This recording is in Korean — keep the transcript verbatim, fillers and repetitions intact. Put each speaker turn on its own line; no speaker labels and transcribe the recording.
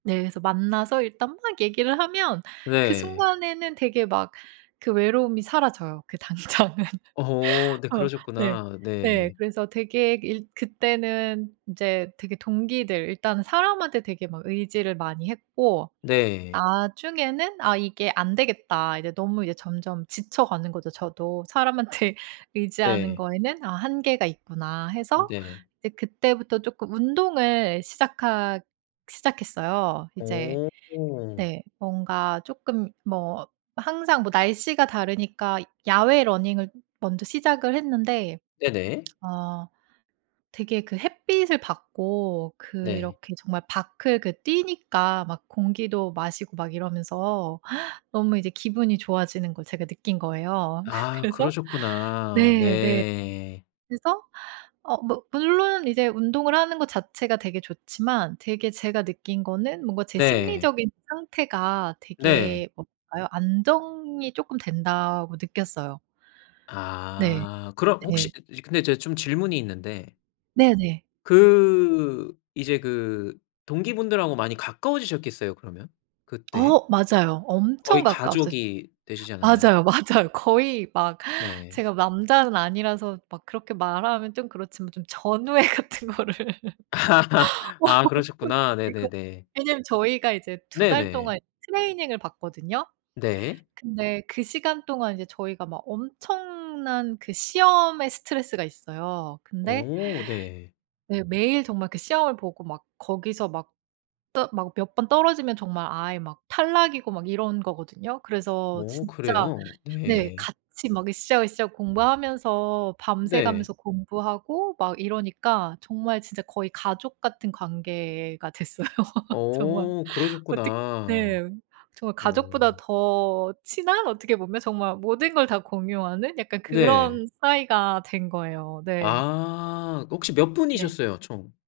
네 그래서 만나서 일단 막 얘기를 하면 그
네.
순간에는 되게 막 그 외로움이 사라져요 그 당장은.
어 네
어 네.
그러셨구나.
네.
네.
그래서 되게 일 그때는 이제 되게 동기들 일단은 사람한테 되게 막 의지를 많이 했고
네.
나중에는 '아 이게 안 되겠다.' 이제 너무 이제 점점 지쳐가는 거죠 저도. '사람한테 의지하는
네.
거에는 '아 한계가 있구나.' 해서
네.
이제 그때부터 쪼끔 운동을 시작하 시작했어요. 이제
오.
네 뭔가 쪼끔 뭐 항상 뭐 날씨가 다르니까 야외 러닝을 먼저 시작을 했는데
네네.
어 되게 그 햇빛을 받고
네.
그렇게 정말 밖을 그 뛰니까 막 공기도 마시고 막 이러면서 너무 이제 기분이 좋아지는 걸 제가 느낀 거예요.
아
그래서
그러셨구나.
네 네.
네.
그래서 어 뭐 물론 이제 운동을 하는 거 자체가 되게 좋지만 되게 제가 느낀 거는 뭔가 제
네.
심리적인 상태가
네.
되게 뭐랄까요 안정이 쪼끔 된다고 느꼈어요. 네.
아. 그럼
네.
혹시 근데 제가 좀 질문이 있는데.
네네.
그 이제 그 동기분들하고 많이 가까워지셨겠어요 그러면 그때?
어 맞아요. 엄청
거의
가까웠어요.
가족이 되시지 않았나요?
맞아요, 맞아요. 거의 막
네.
제가 남자는 아니라서 막 그렇게 말하면 좀 그렇지만 좀 전우애 같은 거를. 와 막
아
엄청
그러셨구나.
느끼고
네네네.
왜냐면 저희가 이제 두 달
네네.
동안 트레이닝을 받거든요.
네.
근데 그 시간 동안 이제 저희가 막 엄청난 그 시험에 스트레스가 있어요. 근데
오 네.
네. 매일 정말 그 시험을 보고 막 거기서 막 떠 막 몇 번 떨어지면 정말 아예 막 탈락이고 막 이런 거거든요. 그래서
어
진짜
그래요?
네.
네.
같이 막 으쌰으쌰 공부하면서 밤새
네.
가면서 공부하고 막 이러니까 정말 진짜 거의 가족 같은 관계가 됐어요 정말.
어
어떻
그러셨구나.
네. 정말 가족보다
오.
더 친한? 어떻게 보면 정말 모든 걸 다 공유하는 약간
네.
그런 사이가 된 거예요 네.
아. 그 혹시 몇
네.
분이셨어요 총?